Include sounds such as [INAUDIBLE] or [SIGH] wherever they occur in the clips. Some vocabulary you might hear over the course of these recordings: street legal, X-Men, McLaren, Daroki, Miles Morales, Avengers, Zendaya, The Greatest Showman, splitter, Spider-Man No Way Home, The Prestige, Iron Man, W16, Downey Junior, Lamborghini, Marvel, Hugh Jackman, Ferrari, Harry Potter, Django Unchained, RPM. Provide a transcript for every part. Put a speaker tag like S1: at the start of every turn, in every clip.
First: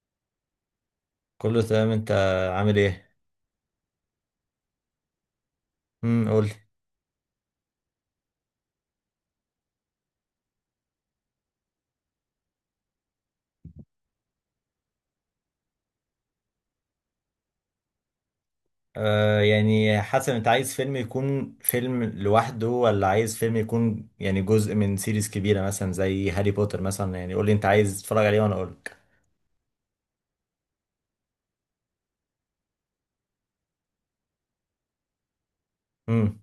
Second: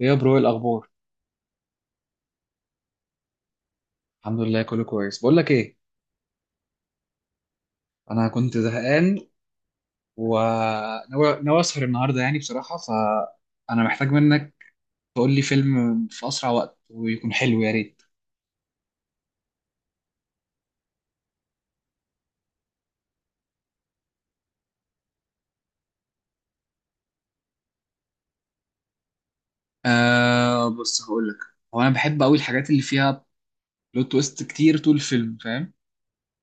S1: ايه يا برو، إيه الاخبار؟
S2: كله تمام، انت عامل ايه؟
S1: الحمد لله كله كويس. بقول لك ايه،
S2: قول.
S1: انا كنت زهقان وناوي ناوي اسهر النهارده، يعني بصراحه فانا محتاج منك تقول لي فيلم في اسرع وقت ويكون حلو يا ريت.
S2: يعني حسب، انت عايز فيلم يكون فيلم لوحده ولا عايز فيلم يكون يعني جزء من سيريز كبيرة، مثلا زي هاري بوتر مثلا. يعني قول لي انت عايز تتفرج عليه وانا اقول لك.
S1: بص هقول لك، هو انا بحب قوي الحاجات اللي فيها بلوت تويست كتير طول الفيلم، فاهم؟
S2: امم.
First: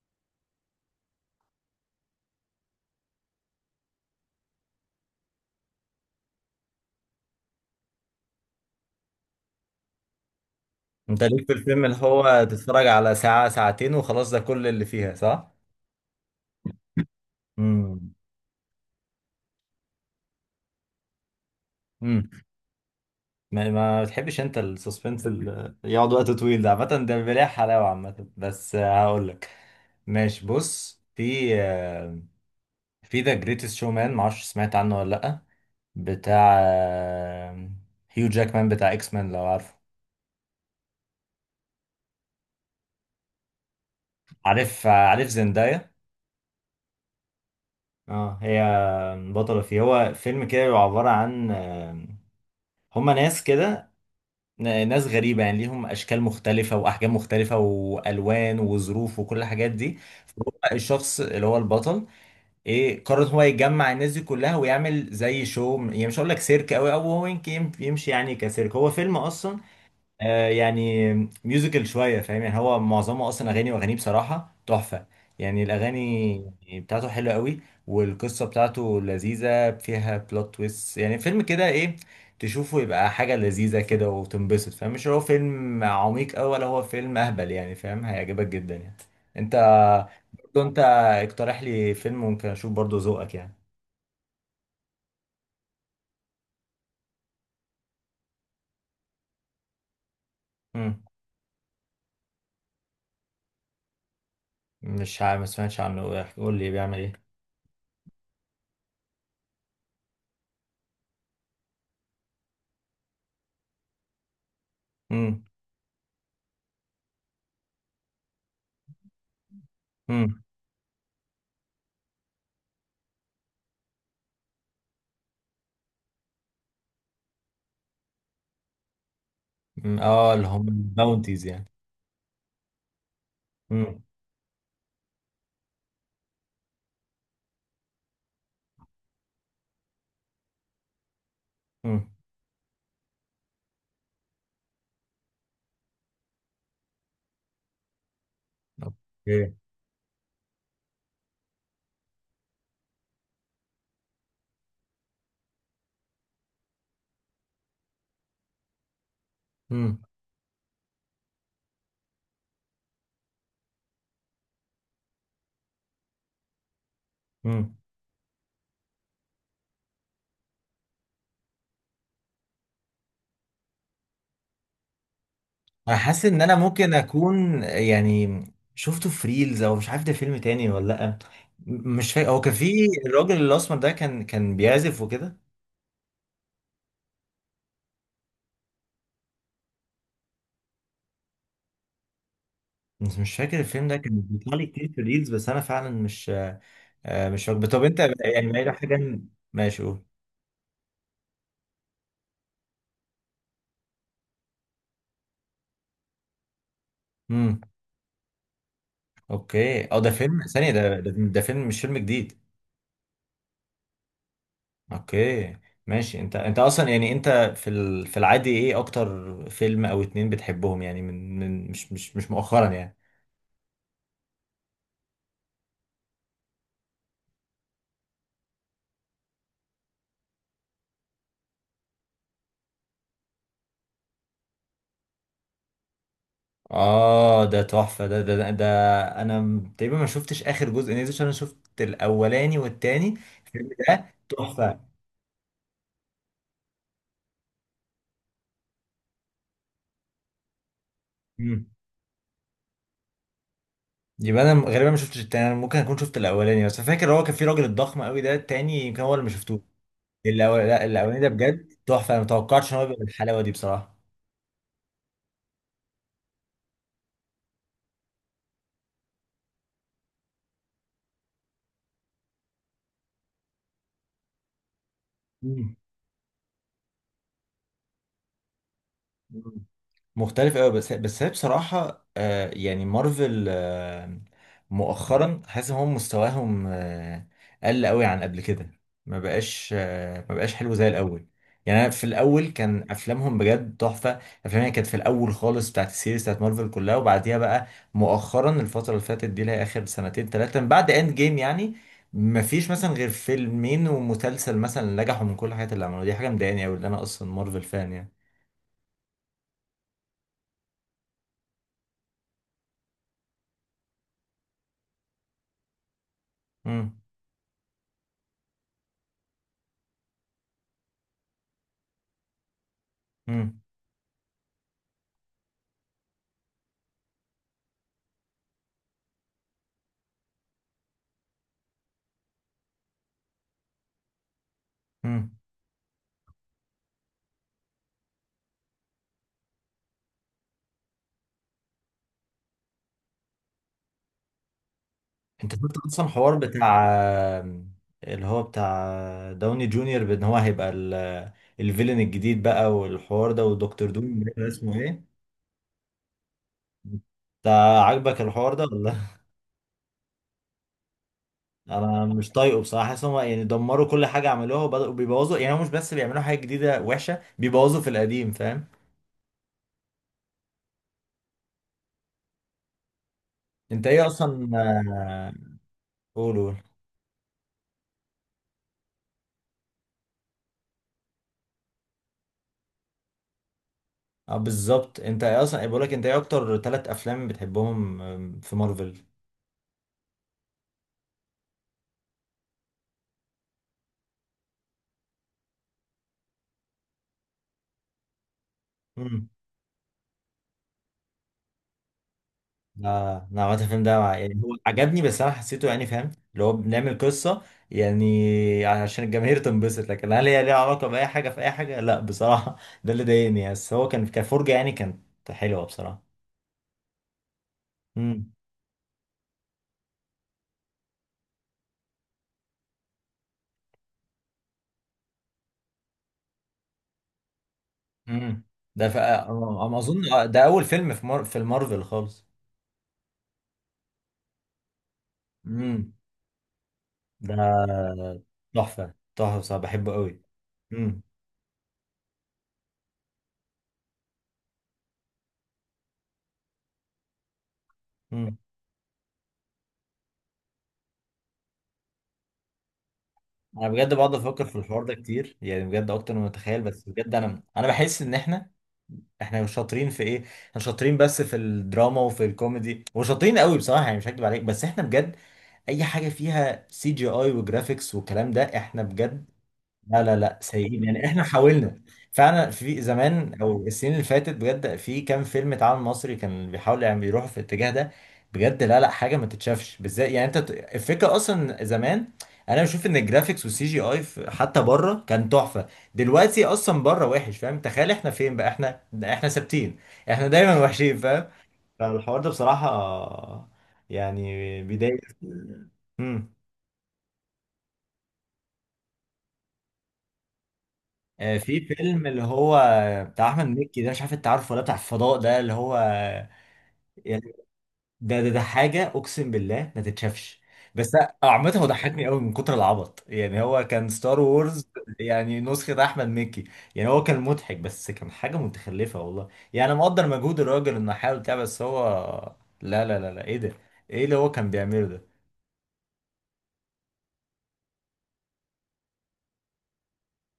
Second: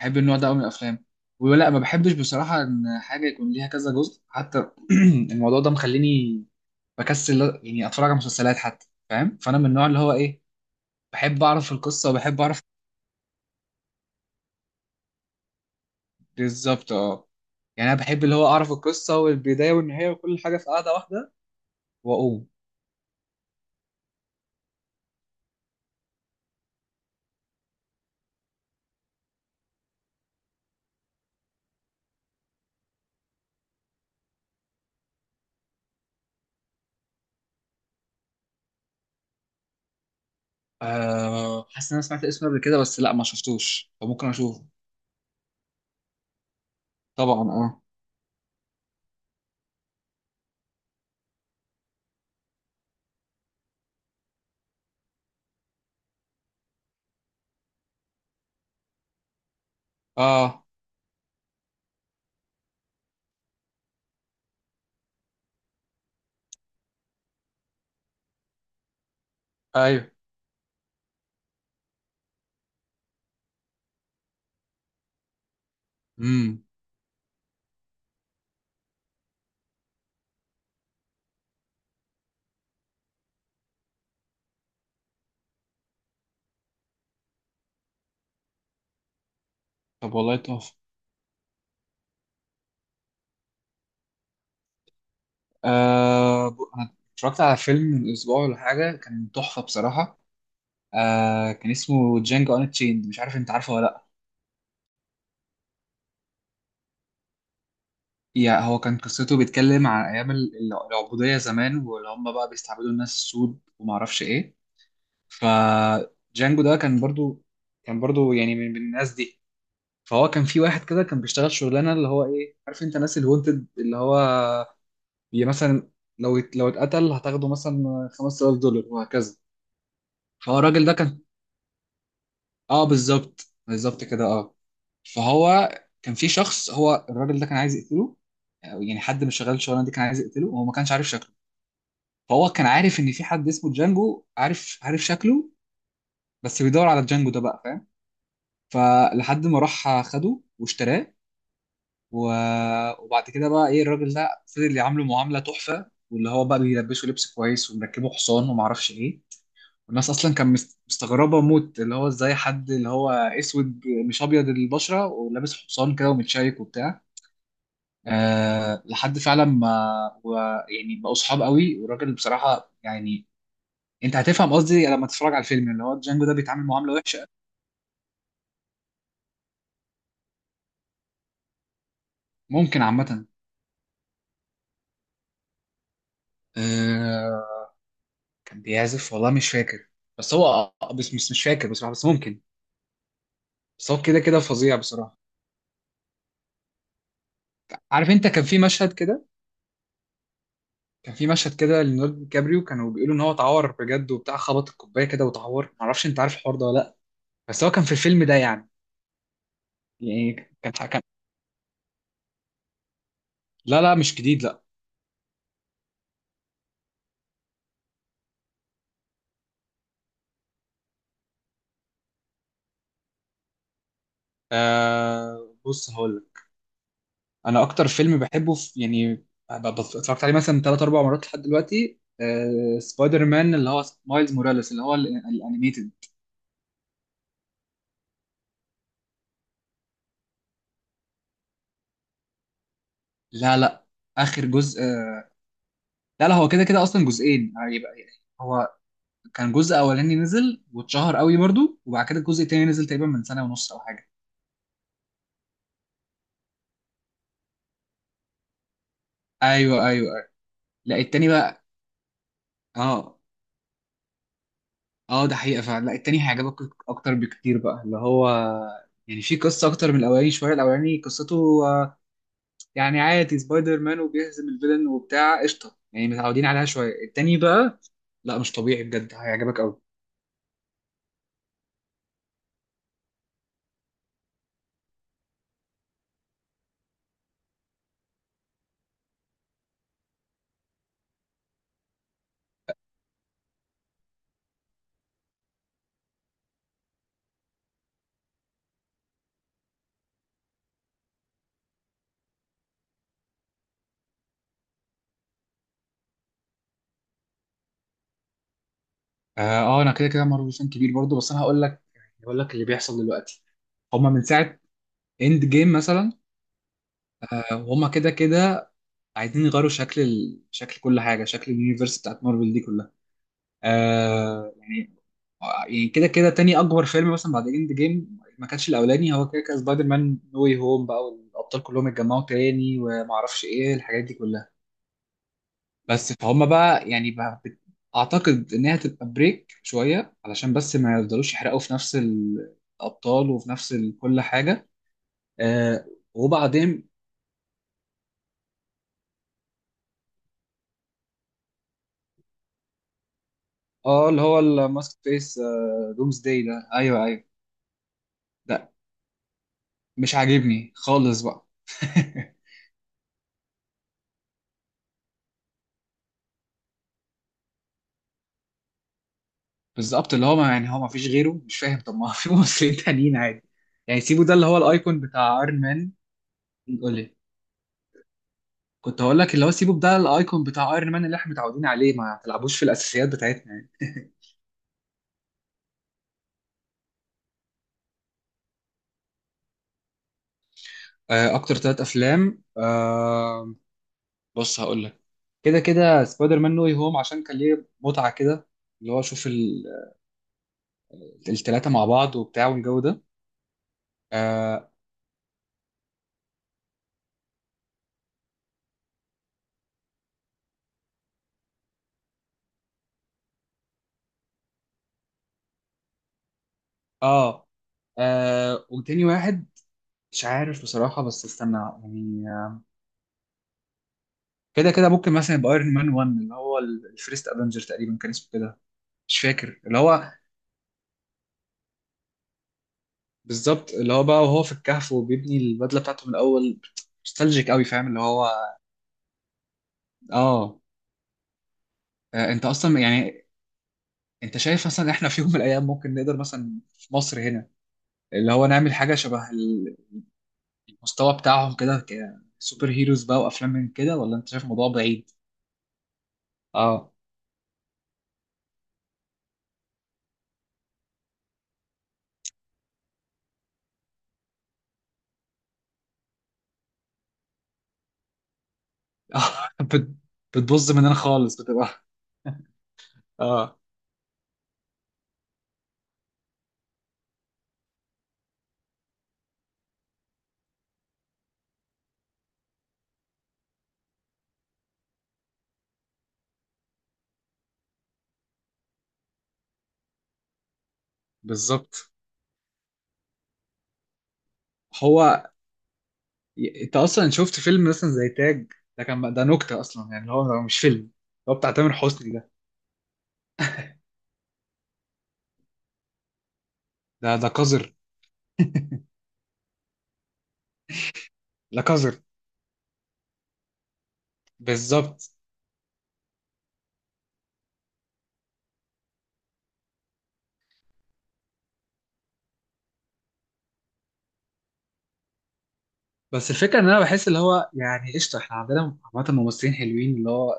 S1: بحب النوع ده قوي من الافلام ولا ما بحبش بصراحه ان حاجه يكون ليها كذا جزء حتى. [CLEARS THROAT] الموضوع ده مخليني بكسل يعني اتفرج على مسلسلات حتى، فاهم؟ فانا من النوع اللي هو ايه،
S2: انت
S1: بحب
S2: ليك في
S1: اعرف
S2: الفيلم اللي
S1: القصه وبحب
S2: هو
S1: اعرف.
S2: تتفرج على ساعة ساعتين وخلاص، ده كل اللي فيها، صح؟
S1: بالظبط اه. يعني انا
S2: امم.
S1: بحب اللي هو اعرف القصه والبدايه والنهايه وكل حاجه في قاعده واحده
S2: امم.
S1: واقوم.
S2: ما بتحبش انت السسبنس اللي يقعد وقت طويل ده، عامة ده بيبقى ليه حلاوة عامة، بس هقول لك. ماشي، بص، في ذا جريتست شو مان، معرفش سمعت عنه ولا لأ. بتاع هيو جاكمان، بتاع اكس مان، لو عارفه.
S1: حاسس ان انا سمعت اسمه قبل كده بس لا ما شفتوش، فممكن اشوفه.
S2: عارف زندايا.
S1: طبعا اه.
S2: اه، هي بطلة فيه. هو فيلم كده بيبقى عبارة عن هما ناس كده، ناس غريبة يعني، ليهم أشكال مختلفة وأحجام مختلفة وألوان وظروف وكل الحاجات دي.
S1: اه.
S2: الشخص اللي هو البطل إيه، قرر هو يجمع الناس دي كلها ويعمل زي شو يعني، مش هقول لك سيرك أوي، أو هو يمكن يمشي يعني كسيرك، هو فيلم أصلا.
S1: ايوه.
S2: يعني ميوزيكال شوية، فاهم؟ يعني هو معظمه أصلا أغاني، وأغانيه بصراحة تحفة. يعني الأغاني،
S1: امم
S2: يعني بتاعته حلوة قوي. والقصة بتاعته لذيذة فيها بلوت تويست، يعني فيلم كده إيه، تشوفه يبقى حاجة لذيذة كده وتنبسط، فاهم؟ مش هو فيلم عميق أوي ولا هو فيلم أهبل، يعني فاهم؟ هيعجبك جدا يعني، أنت.
S1: طب والله
S2: برضه
S1: تحفه.
S2: أنت اقترح لي فيلم ممكن أشوف، برضه ذوقك يعني.
S1: انا اتفرجت على فيلم من اسبوع ولا حاجه، كان تحفه بصراحه.
S2: مم.
S1: كان اسمه جانجو ان تشيند، مش عارف انت عارفه ولا لا.
S2: مش عارف، ما سمعتش عنه، قول لي بيعمل إيه.
S1: يعني هو كان قصته بيتكلم عن ايام العبوديه زمان، واللي هم بقى بيستعبدوا الناس السود وما اعرفش ايه.
S2: مم.
S1: فجانجو ده كان برضو، كان برضو يعني من الناس دي. فهو
S2: مم.
S1: كان في واحد كده كان بيشتغل شغلانه اللي هو ايه، عارف انت ناس الونتد اللي هو بي مثلا، لو لو اتقتل هتاخده مثلا $5000 وهكذا.
S2: مم. اه، اللي
S1: فهو
S2: هم
S1: الراجل ده كان،
S2: باونتيز يعني.
S1: اه بالظبط بالظبط كده اه. فهو كان في شخص، هو الراجل ده كان عايز يقتله، أو يعني حد من شغال الشغلانه دي كان عايز يقتله وهو ما كانش عارف شكله.
S2: امم.
S1: فهو كان عارف ان في حد اسمه جانجو عارف عارف شكله بس بيدور على جانجو ده بقى، فلحد
S2: اوكي.
S1: ما راح خده واشتراه و... وبعد كده بقى ايه، الراجل ده فضل يعامله معامله تحفه، واللي هو بقى بيلبسه لبس كويس ومركبه حصان ومعرفش ايه.
S2: امم.
S1: والناس اصلا كان مستغربه موت اللي هو ازاي حد اللي هو اسود مش ابيض البشره ولابس حصان كده ومتشيك وبتاع.
S2: امم.
S1: أه لحد فعلا ما و... يعني بقوا صحاب قوي. والراجل بصراحه يعني، انت هتفهم قصدي لما تتفرج على الفيلم، اللي
S2: انا
S1: هو
S2: حاسس
S1: جانجو ده
S2: ان انا
S1: بيتعامل معامله
S2: ممكن
S1: وحشه.
S2: اكون يعني شفته في ريلز، او مش عارف ده فيلم تاني ولا لا. مش فاكر هو كان في
S1: ممكن عامه.
S2: الراجل الاسمر ده كان بيعزف وكده.
S1: آه، كان بيعزف والله مش فاكر، بس هو بس مش فاكر بصراحه، بس ممكن.
S2: بس مش فاكر الفيلم
S1: بس
S2: ده،
S1: هو كده
S2: كان
S1: كده
S2: بيطلع لي
S1: فظيع
S2: كتير في
S1: بصراحه.
S2: الريلز، بس انا فعلا مش. مش فاكر. طب انت
S1: عارف انت كان
S2: يعني
S1: في
S2: ما
S1: مشهد
S2: حاجه،
S1: كده،
S2: ماشي قول.
S1: كان في مشهد كده لنورد كابريو، كانوا بيقولوا ان هو اتعور بجد وبتاع، خبط الكوبايه كده واتعور، معرفش انت عارف الحوار ده ولا لا.
S2: امم.
S1: بس هو كان في الفيلم ده يعني.
S2: اوكي، اه ده
S1: يعني
S2: فيلم ثانيه،
S1: كان
S2: ده
S1: كان
S2: ده ده, فيلم مش فيلم جديد.
S1: لا لا مش جديد لا.
S2: اوكي، ماشي. انت اصلا يعني انت في العادي ايه اكتر فيلم او اتنين بتحبهم؟ يعني من مش مؤخرا يعني.
S1: بص هقول لك، انا اكتر فيلم بحبه في يعني، اتفرجت عليه مثلا ثلاث اربع مرات لحد دلوقتي، آه سبايدر مان اللي هو مايلز موراليس، اللي هو الانيميتد.
S2: اه، ده تحفة ده. انا تقريبا ما شفتش اخر جزء نزل، عشان انا شفت الاولاني والتاني.
S1: لا
S2: الفيلم
S1: لا.
S2: ده
S1: اخر
S2: تحفة.
S1: جزء لا لا، هو كده كده اصلا جزئين هيبقى. هو كان جزء اولاني نزل واتشهر قوي
S2: مم.
S1: برضو، وبعد كده الجزء التاني نزل تقريبا من سنه ونص او حاجه.
S2: يبقى انا غالبا ما شفتش التاني، انا ممكن اكون شفت الاولاني بس فاكر هو كان في راجل الضخم قوي ده، التاني يمكن هو اللي ما شفتوش.
S1: ايوه ايوه. ايوه.
S2: لا
S1: لا
S2: الاولاني ده
S1: التاني بقى،
S2: بجد تحفة، انا ما توقعتش ان هو يبقى
S1: اه.
S2: بالحلاوة دي بصراحة.
S1: اه، ده حقيقه فعلا، لا التاني هيعجبك اكتر بكتير بقى. اللي هو يعني في قصه اكتر من الاولاني شويه، الاولاني قصته يعني عادي سبايدر مان وبيهزم الفيلن وبتاع، قشطه يعني متعودين عليها شويه. التاني بقى لا مش طبيعي، بجد
S2: مم.
S1: هيعجبك قوي.
S2: مختلف قوي. بس هي بصراحة يعني مارفل مؤخرا حاسس ان هم مستواهم قل قوي عن قبل كده. ما بقاش حلو زي الاول. يعني انا في الاول كان افلامهم بجد تحفة. افلامها كانت في الاول خالص بتاعت السيريز بتاعت مارفل كلها، وبعديها بقى مؤخرا الفترة اللي فاتت دي، اللي هي اخر سنتين ثلاثة من بعد اند جيم، يعني ما فيش مثلا غير فيلمين ومسلسل مثلا نجحوا من كل الحاجات اللي عملوها. دي حاجة مضايقاني قوي، اللي انا اصلا مارفل فان يعني.
S1: اه. انا كده كده مارفل فان كبير برضو، بس انا هقول لك، هقول لك اللي بيحصل دلوقتي. هما من ساعة اند جيم مثلا،
S2: امم.
S1: وهما كده كده عايزين يغيروا شكل شكل كل حاجه، شكل اليونيفرس بتاعت مارفل دي كلها.
S2: امم.
S1: آه يعني يعني كده كده تاني اكبر فيلم مثلا بعد اند جيم، ما كانش الاولاني هو كده كده، سبايدر مان نو واي هوم بقى، والابطال كلهم اتجمعوا تاني وما اعرفش ايه الحاجات دي كلها.
S2: امم.
S1: بس فهم بقى يعني اعتقد انها تبقى بريك شويه، علشان بس ما يفضلوش يحرقوا في نفس الابطال وفي نفس كل حاجه.
S2: انت شفت
S1: آه،
S2: اصلا حوار بتاع
S1: وبعدين
S2: اللي هو بتاع داوني جونيور بان هو هيبقى الفيلن الجديد بقى، والحوار ده ودكتور دوم،
S1: اه، اللي
S2: مش
S1: هو
S2: عارف اسمه
S1: الماسك
S2: ايه.
S1: فيس دومز داي ده، ايوه ايوه.
S2: انت عاجبك الحوار ده
S1: ده
S2: ولا؟
S1: مش عاجبني خالص بقى.
S2: [LAUGHS] انا مش
S1: [LAUGHS]
S2: طايقه بصراحه، حاسس هم يعني دمروا كل حاجه عملوها وبداوا بيبوظوا. يعني هم مش بس بيعملوا حاجه جديده وحشه، بيبوظوا في القديم، فاهم؟
S1: بالظبط، اللي هو ما يعني هو ما فيش غيره؟ مش فاهم، طب ما في [LAUGHS] ممثلين تانيين عادي.
S2: انت
S1: يعني
S2: ايه
S1: سيبوا ده اللي
S2: اصلا
S1: هو الايكون بتاع ايرون مان.
S2: قول قول.
S1: قول لي. كنت هقول لك اللي هو سيبوا ده الايكون بتاع ايرون مان اللي احنا متعودين عليه، ما تلعبوش في الاساسيات بتاعتنا يعني. [LAUGHS]
S2: اه بالظبط، انت ايه اصلا، بقول لك انت ايه اكتر ثلاث افلام بتحبهم في مارفل.
S1: اكتر ثلاث افلام بص هقول لك، كده كده سبايدر مان نو واي هوم عشان كان ليه متعة كده، اللي هو اشوف الثلاثة مع بعض وبتاع والجو ده.
S2: اه، انا عملت الفيلم ده مع، يعني هو
S1: آه،
S2: عجبني بس انا حسيته يعني، فاهم اللي هو بنعمل قصه يعني عشان الجماهير تنبسط، لكن هل هي ليها علاقه باي حاجه في اي حاجه؟ لا بصراحه [LAUGHS] ده اللي ضايقني يعني. بس هو كان كفرجه يعني، كانت حلوه بصراحه.
S1: اه.
S2: امم.
S1: وتاني واحد مش عارف بصراحة بس استنى يعني، كده كده ممكن مثلا يبقى ايرون مان 1 اللي هو الفيرست افنجر تقريبا كان اسمه
S2: امم.
S1: كده.
S2: ده
S1: مش فاكر
S2: أنا
S1: اللي
S2: اظن
S1: هو،
S2: ده اول فيلم في في المارفل خالص.
S1: بالظبط اللي هو بقى، وهو في الكهف وبيبني البدلة
S2: امم،
S1: بتاعته من الأول.
S2: ده
S1: نوستالجيك قوي، فاهم اللي هو.
S2: تحفه تحفه بصراحه، بحبه قوي.
S1: اه.
S2: امم.
S1: انت اصلا يعني، انت شايف مثلا احنا في يوم من الايام ممكن نقدر مثلا في مصر هنا اللي
S2: امم.
S1: هو نعمل حاجة شبه المستوى بتاعهم كده، كسوبر هيروز بقى وافلام من
S2: انا بجد
S1: كده؟
S2: بقعد
S1: ولا انت شايف
S2: افكر في
S1: الموضوع
S2: الحوار ده
S1: بعيد؟
S2: كتير، يعني بجد اكتر ما اتخيل، بس
S1: اه.
S2: بجد انا بحس ان احنا مش شاطرين في ايه. احنا شاطرين بس في الدراما وفي الكوميدي، وشاطرين قوي بصراحه يعني، مش هكدب عليك. بس احنا بجد اي حاجه فيها سي جي اي وجرافيكس والكلام ده، احنا بجد
S1: [LAUGHS] بت-
S2: لا لا لا،
S1: بتبوظ
S2: سيئين
S1: مننا
S2: يعني. احنا
S1: خالص،
S2: حاولنا
S1: بتبقى.
S2: فعلا في زمان،
S1: اه
S2: او السنين اللي فاتت، بجد في كام فيلم اتعمل مصري كان بيحاول يعني، بيروحوا في الاتجاه ده. بجد لا لا، حاجه ما تتشافش بالذات يعني، انت الفكره اصلا زمان. انا بشوف ان الجرافيكس والسي جي اي حتى بره كان تحفه. دلوقتي اصلا بره وحش، فاهم؟ تخيل احنا فين بقى، احنا ثابتين. احنا دايما وحشين، فاهم؟
S1: بالظبط.
S2: فالحوار ده بصراحه يعني بيضايق.
S1: هو
S2: امم.
S1: انت اصلا شفت فيلم مثلا زي تاج؟ ده كان ده نكته اصلا، يعني اللي هو هو مش فيلم. هو بتاع
S2: في
S1: تامر
S2: فيلم
S1: حسني
S2: اللي
S1: ده،
S2: هو بتاع احمد مكي ده، مش عارف انت عارفه ولا، بتاع الفضاء ده اللي هو
S1: ده ده
S2: يعني
S1: قذر.
S2: ده حاجه، اقسم بالله ما تتشافش. بس عامه
S1: لا
S2: هو
S1: قذر،
S2: ضحكني قوي من كتر العبط، يعني هو كان ستار وورز،
S1: بالظبط.
S2: يعني نسخه احمد مكي. يعني هو كان مضحك بس كان حاجه متخلفه والله. يعني انا مقدر مجهود الراجل انه حاول بتاع، بس هو لا لا لا لا، ايه ده؟ ايه اللي هو كان بيعمله ده؟
S1: بس الفكره ان انا بحس اللي هو يعني قشطه، احنا عندنا عامه ممثلين حلوين اللي هو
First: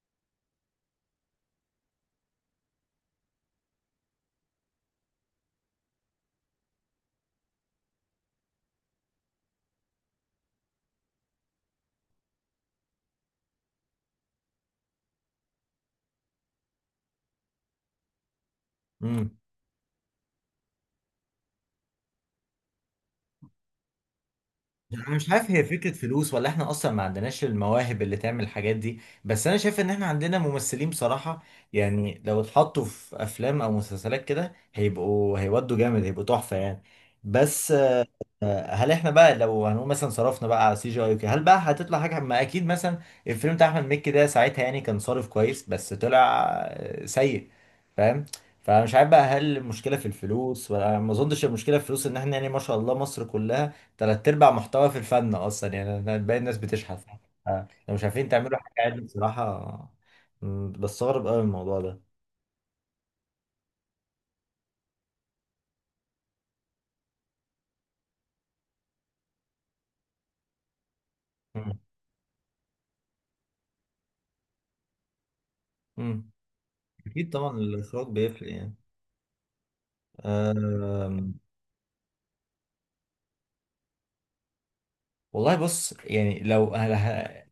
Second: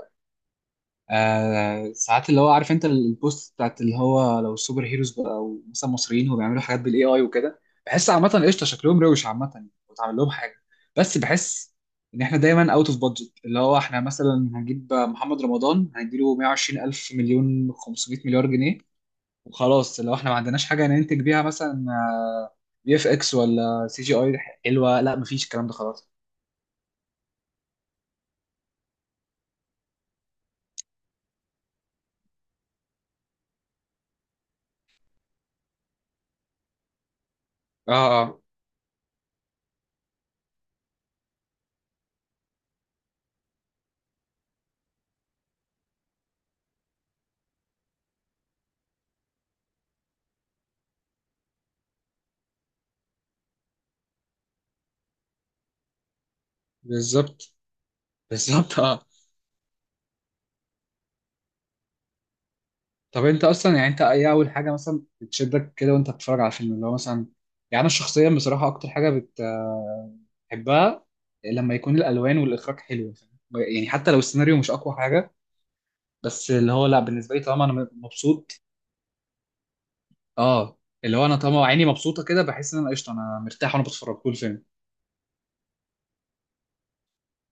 S1: آه، ساعات اللي هو عارف انت البوست بتاعت اللي هو لو السوبر هيروز بقى، او مثلا مصريين هو بيعملوا حاجات بالاي اي وكده، بحس عامه قشطه شكلهم روش عامه وتعمل لهم حاجه. بس بحس ان احنا دايما اوت اوف بادجت، اللي هو احنا مثلا هنجيب محمد رمضان هنديله 120 الف مليون 500 مليار جنيه
S2: امم.
S1: وخلاص. لو احنا ما عندناش حاجه ننتج بيها مثلا بي اف اكس ولا سي جي اي حلوه،
S2: يعني انا
S1: لا
S2: مش
S1: مفيش
S2: عارف، هي
S1: الكلام ده
S2: فكرة
S1: خلاص.
S2: فلوس ولا احنا اصلا ما عندناش المواهب اللي تعمل الحاجات دي، بس انا شايف ان احنا عندنا ممثلين بصراحة. يعني لو اتحطوا في افلام او مسلسلات كده هيبقوا، هيودوا جامد، هيبقوا تحفة يعني. بس
S1: اه اه.
S2: هل احنا بقى لو هنقول مثلا صرفنا بقى على سي جي اي وكده، هل بقى هتطلع حاجه؟ ما اكيد مثلا الفيلم بتاع احمد مكي ده، ساعتها يعني كان صارف كويس بس طلع سيء، فاهم؟ فمش عارف بقى هل المشكله في الفلوس، ولا ما اظنش المشكله في الفلوس، ان احنا يعني ما شاء الله مصر كلها تلات ارباع محتوى في الفن اصلا، يعني باقي الناس بتشحت.
S1: بالظبط
S2: لو مش عارفين تعملوا حاجه،
S1: بالظبط
S2: عادل
S1: اه.
S2: بصراحه. بستغرب قوي الموضوع ده.
S1: طب انت اصلا يعني، انت ايه اول حاجه مثلا بتشدك كده وانت بتتفرج على الفيلم اللي هو مثلا؟ يعني انا شخصيا بصراحه اكتر حاجه بحبها لما
S2: مم.
S1: يكون الالوان والاخراج حلو، فاهم؟ يعني حتى لو السيناريو مش اقوى حاجه،
S2: مم.
S1: بس اللي هو لا
S2: اكيد
S1: بالنسبه لي
S2: طبعا،
S1: طالما انا
S2: الاخراج بيفرق
S1: مبسوط.
S2: يعني.
S1: اه،
S2: آه،
S1: اللي هو انا طالما عيني مبسوطه كده، بحس ان انا قشطه، انا مرتاح وانا بتفرج طول الفيلم.
S2: والله بص، يعني لو أنا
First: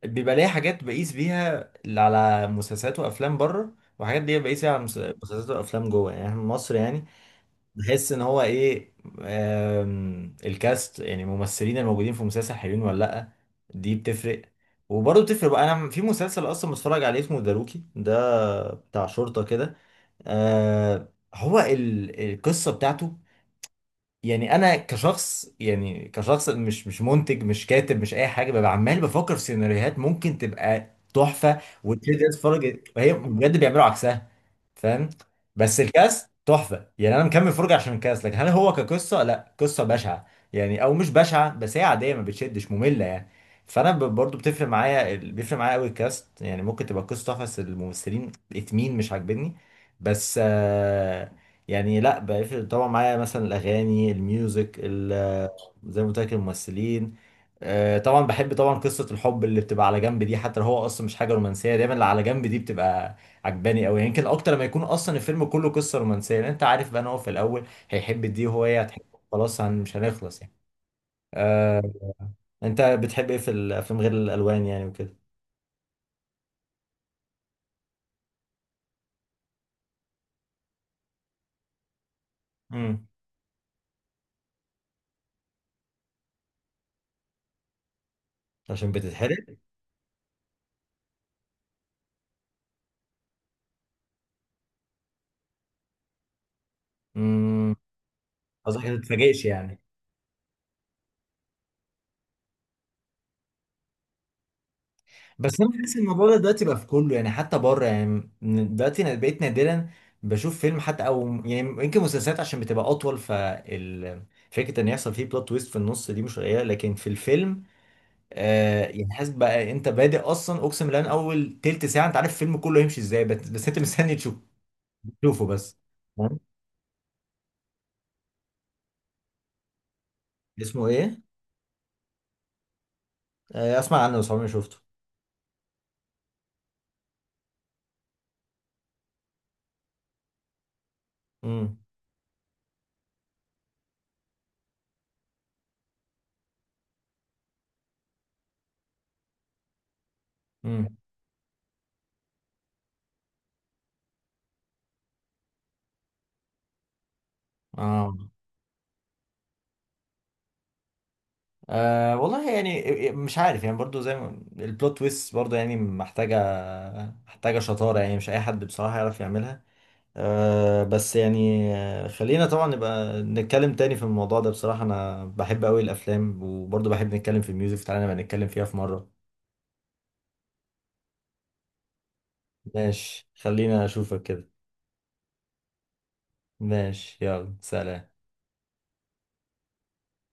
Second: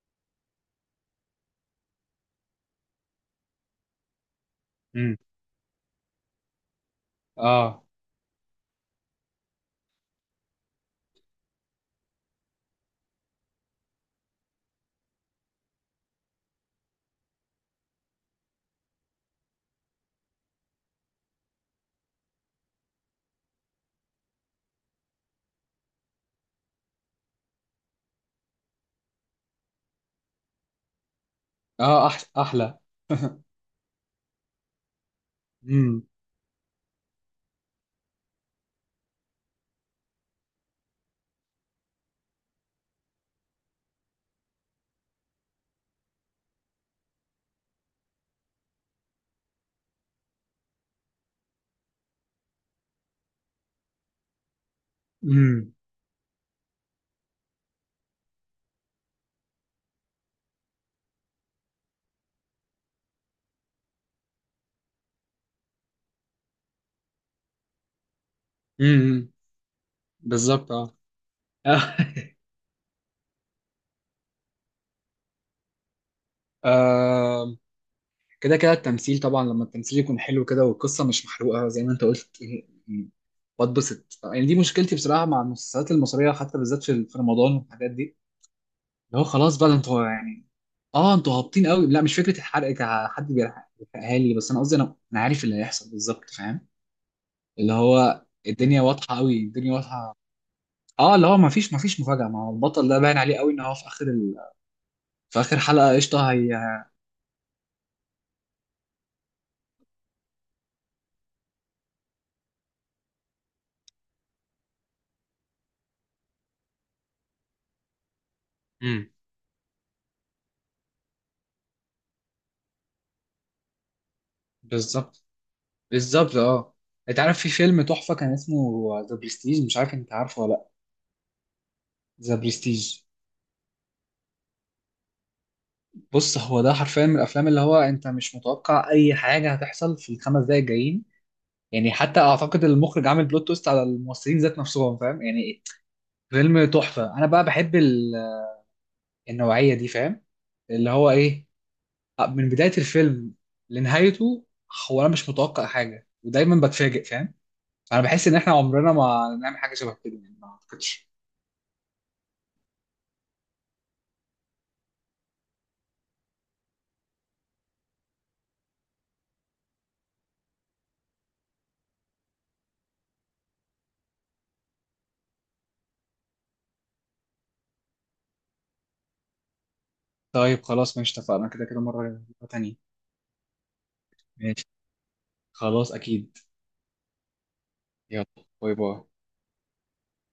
S2: بيبقى ليا حاجات بقيس بيها على مسلسلات وافلام بره، وحاجات دي بقيس بيها على
S1: امم.
S2: مسلسلات وافلام جوه يعني، احنا في مصر يعني.
S1: اه
S2: بحس ان هو ايه، الكاست يعني الممثلين الموجودين في المسلسل حلوين ولا لا، دي بتفرق. وبرضه بتفرق بقى. انا في مسلسل اصلا بتفرج عليه اسمه داروكي ده، بتاع شرطة كده. هو القصة بتاعته، يعني انا كشخص، يعني كشخص مش منتج مش كاتب مش اي حاجه، ببقى عمال بفكر في سيناريوهات ممكن تبقى تحفه
S1: اه.
S2: وتشد
S1: أح،
S2: الناس تتفرج،
S1: احلى.
S2: وهي بجد بيعملوا عكسها، فاهم؟ بس
S1: امم.
S2: الكاس تحفه، يعني انا مكمل فرجه عشان الكاس. لكن هل هو كقصه؟ لا، قصه بشعه. يعني او مش بشعه بس هي عاديه، ما بتشدش، ممله يعني. فانا برضو بتفرق معايا، بيفرق معايا قوي الكاست، يعني ممكن تبقى قصه تحفه بس الممثلين اتنين مش عاجبني. بس يعني لا بقى، طبعا معايا مثلا الاغاني الميوزك
S1: امم.
S2: زي ما قلت لك الممثلين. طبعا بحب، طبعا قصه الحب اللي بتبقى على جنب دي، حتى لو هو اصلا مش حاجه رومانسيه دايما اللي على جنب دي بتبقى عجباني قوي، يمكن اكتر ما يكون اصلا الفيلم كله قصه رومانسيه، لان انت عارف بقى ان هو في الاول هيحب دي وهو هي هتحبه.
S1: امم.
S2: خلاص، مش هنخلص يعني.
S1: بالظبط اه.
S2: آه،
S1: [LAUGHS]
S2: انت بتحب ايه في الافلام غير الالوان يعني وكده؟
S1: آه، كده كده التمثيل طبعا لما التمثيل يكون حلو كده، والقصة مش محروقة زي ما انت قلت.
S2: امم
S1: م- بتبسط يعني. دي مشكلتي بصراحة مع المسلسلات المصرية، حتى بالذات في رمضان والحاجات دي،
S2: عشان
S1: اللي هو
S2: بتتحرق.
S1: خلاص بقى ده انتوا يعني، اه انتوا هابطين قوي. لا مش فكرة الحرق كحد بيحرقها لي، بس انا قصدي انا عارف اللي هيحصل بالظبط، فاهم؟ اللي
S2: امم
S1: هو الدنيا
S2: قصدك ما
S1: واضحة قوي،
S2: تتفاجئش
S1: الدنيا
S2: يعني.
S1: واضحة. اه اللي هو ما فيش مفاجأة، ما هو البطل ده باين عليه قوي ان هو في اخر في اخر
S2: بس انا بحس
S1: حلقة
S2: ان الموضوع
S1: قشطة
S2: ده
S1: هي.
S2: دلوقتي بقى في كله يعني، حتى بره يعني، دلوقتي انا بقيت نادرا بشوف فيلم حتى، او يعني يمكن مسلسلات عشان بتبقى اطول، ففكره ان يحصل فيه بلوت تويست في النص دي مش قليله، لكن في الفيلم
S1: امم.
S2: يعني حاسس بقى انت بادئ اصلا، اقسم بالله من اول تلت ساعه انت عارف الفيلم كله هيمشي ازاي، بس انت مستني تشوف،
S1: بالظبط
S2: تشوفه بس.
S1: بالظبط
S2: تمام؟
S1: اه. انت عارف في فيلم تحفه كان اسمه ذا برستيج، مش عارف انت عارفه ولا لا؟
S2: اسمه ايه؟
S1: ذا برستيج.
S2: آه اسمع عنه بس عمري ما شفته.
S1: بص هو ده حرفيا من الافلام اللي هو انت مش متوقع اي حاجه هتحصل في الخمس دقايق الجايين.
S2: امم.
S1: يعني حتى اعتقد المخرج عامل بلوت تويست على الممثلين ذات نفسهم، فاهم يعني؟ فيلم تحفه. انا بقى بحب النوعيه دي، فاهم؟ اللي
S2: امم.
S1: هو ايه، من بدايه الفيلم لنهايته، هو انا مش متوقع حاجه ودايما بتفاجئ، فاهم؟ انا
S2: اه.
S1: بحس ان احنا عمرنا ما نعمل حاجه شبه كده يعني، ما اعتقدش.
S2: أه والله يعني، مش عارف يعني، برضو زي ما البلوت تويست برضو يعني، محتاجة شطارة يعني، مش أي حد بصراحة يعرف يعملها. أه بس يعني، خلينا طبعا نبقى نتكلم تاني في الموضوع ده بصراحة، أنا بحب أوي الأفلام وبرضو بحب نتكلم في الميوزك، تعالى نبقى نتكلم فيها في مرة.
S1: طيب خلاص ماشي، اتفقنا كده كده مرة، مرة تانية.
S2: ماشي، خلينا أشوفك كده.
S1: ماشي. خلاص أكيد.
S2: ماشي، يلا سلام.
S1: يلا، باي باي.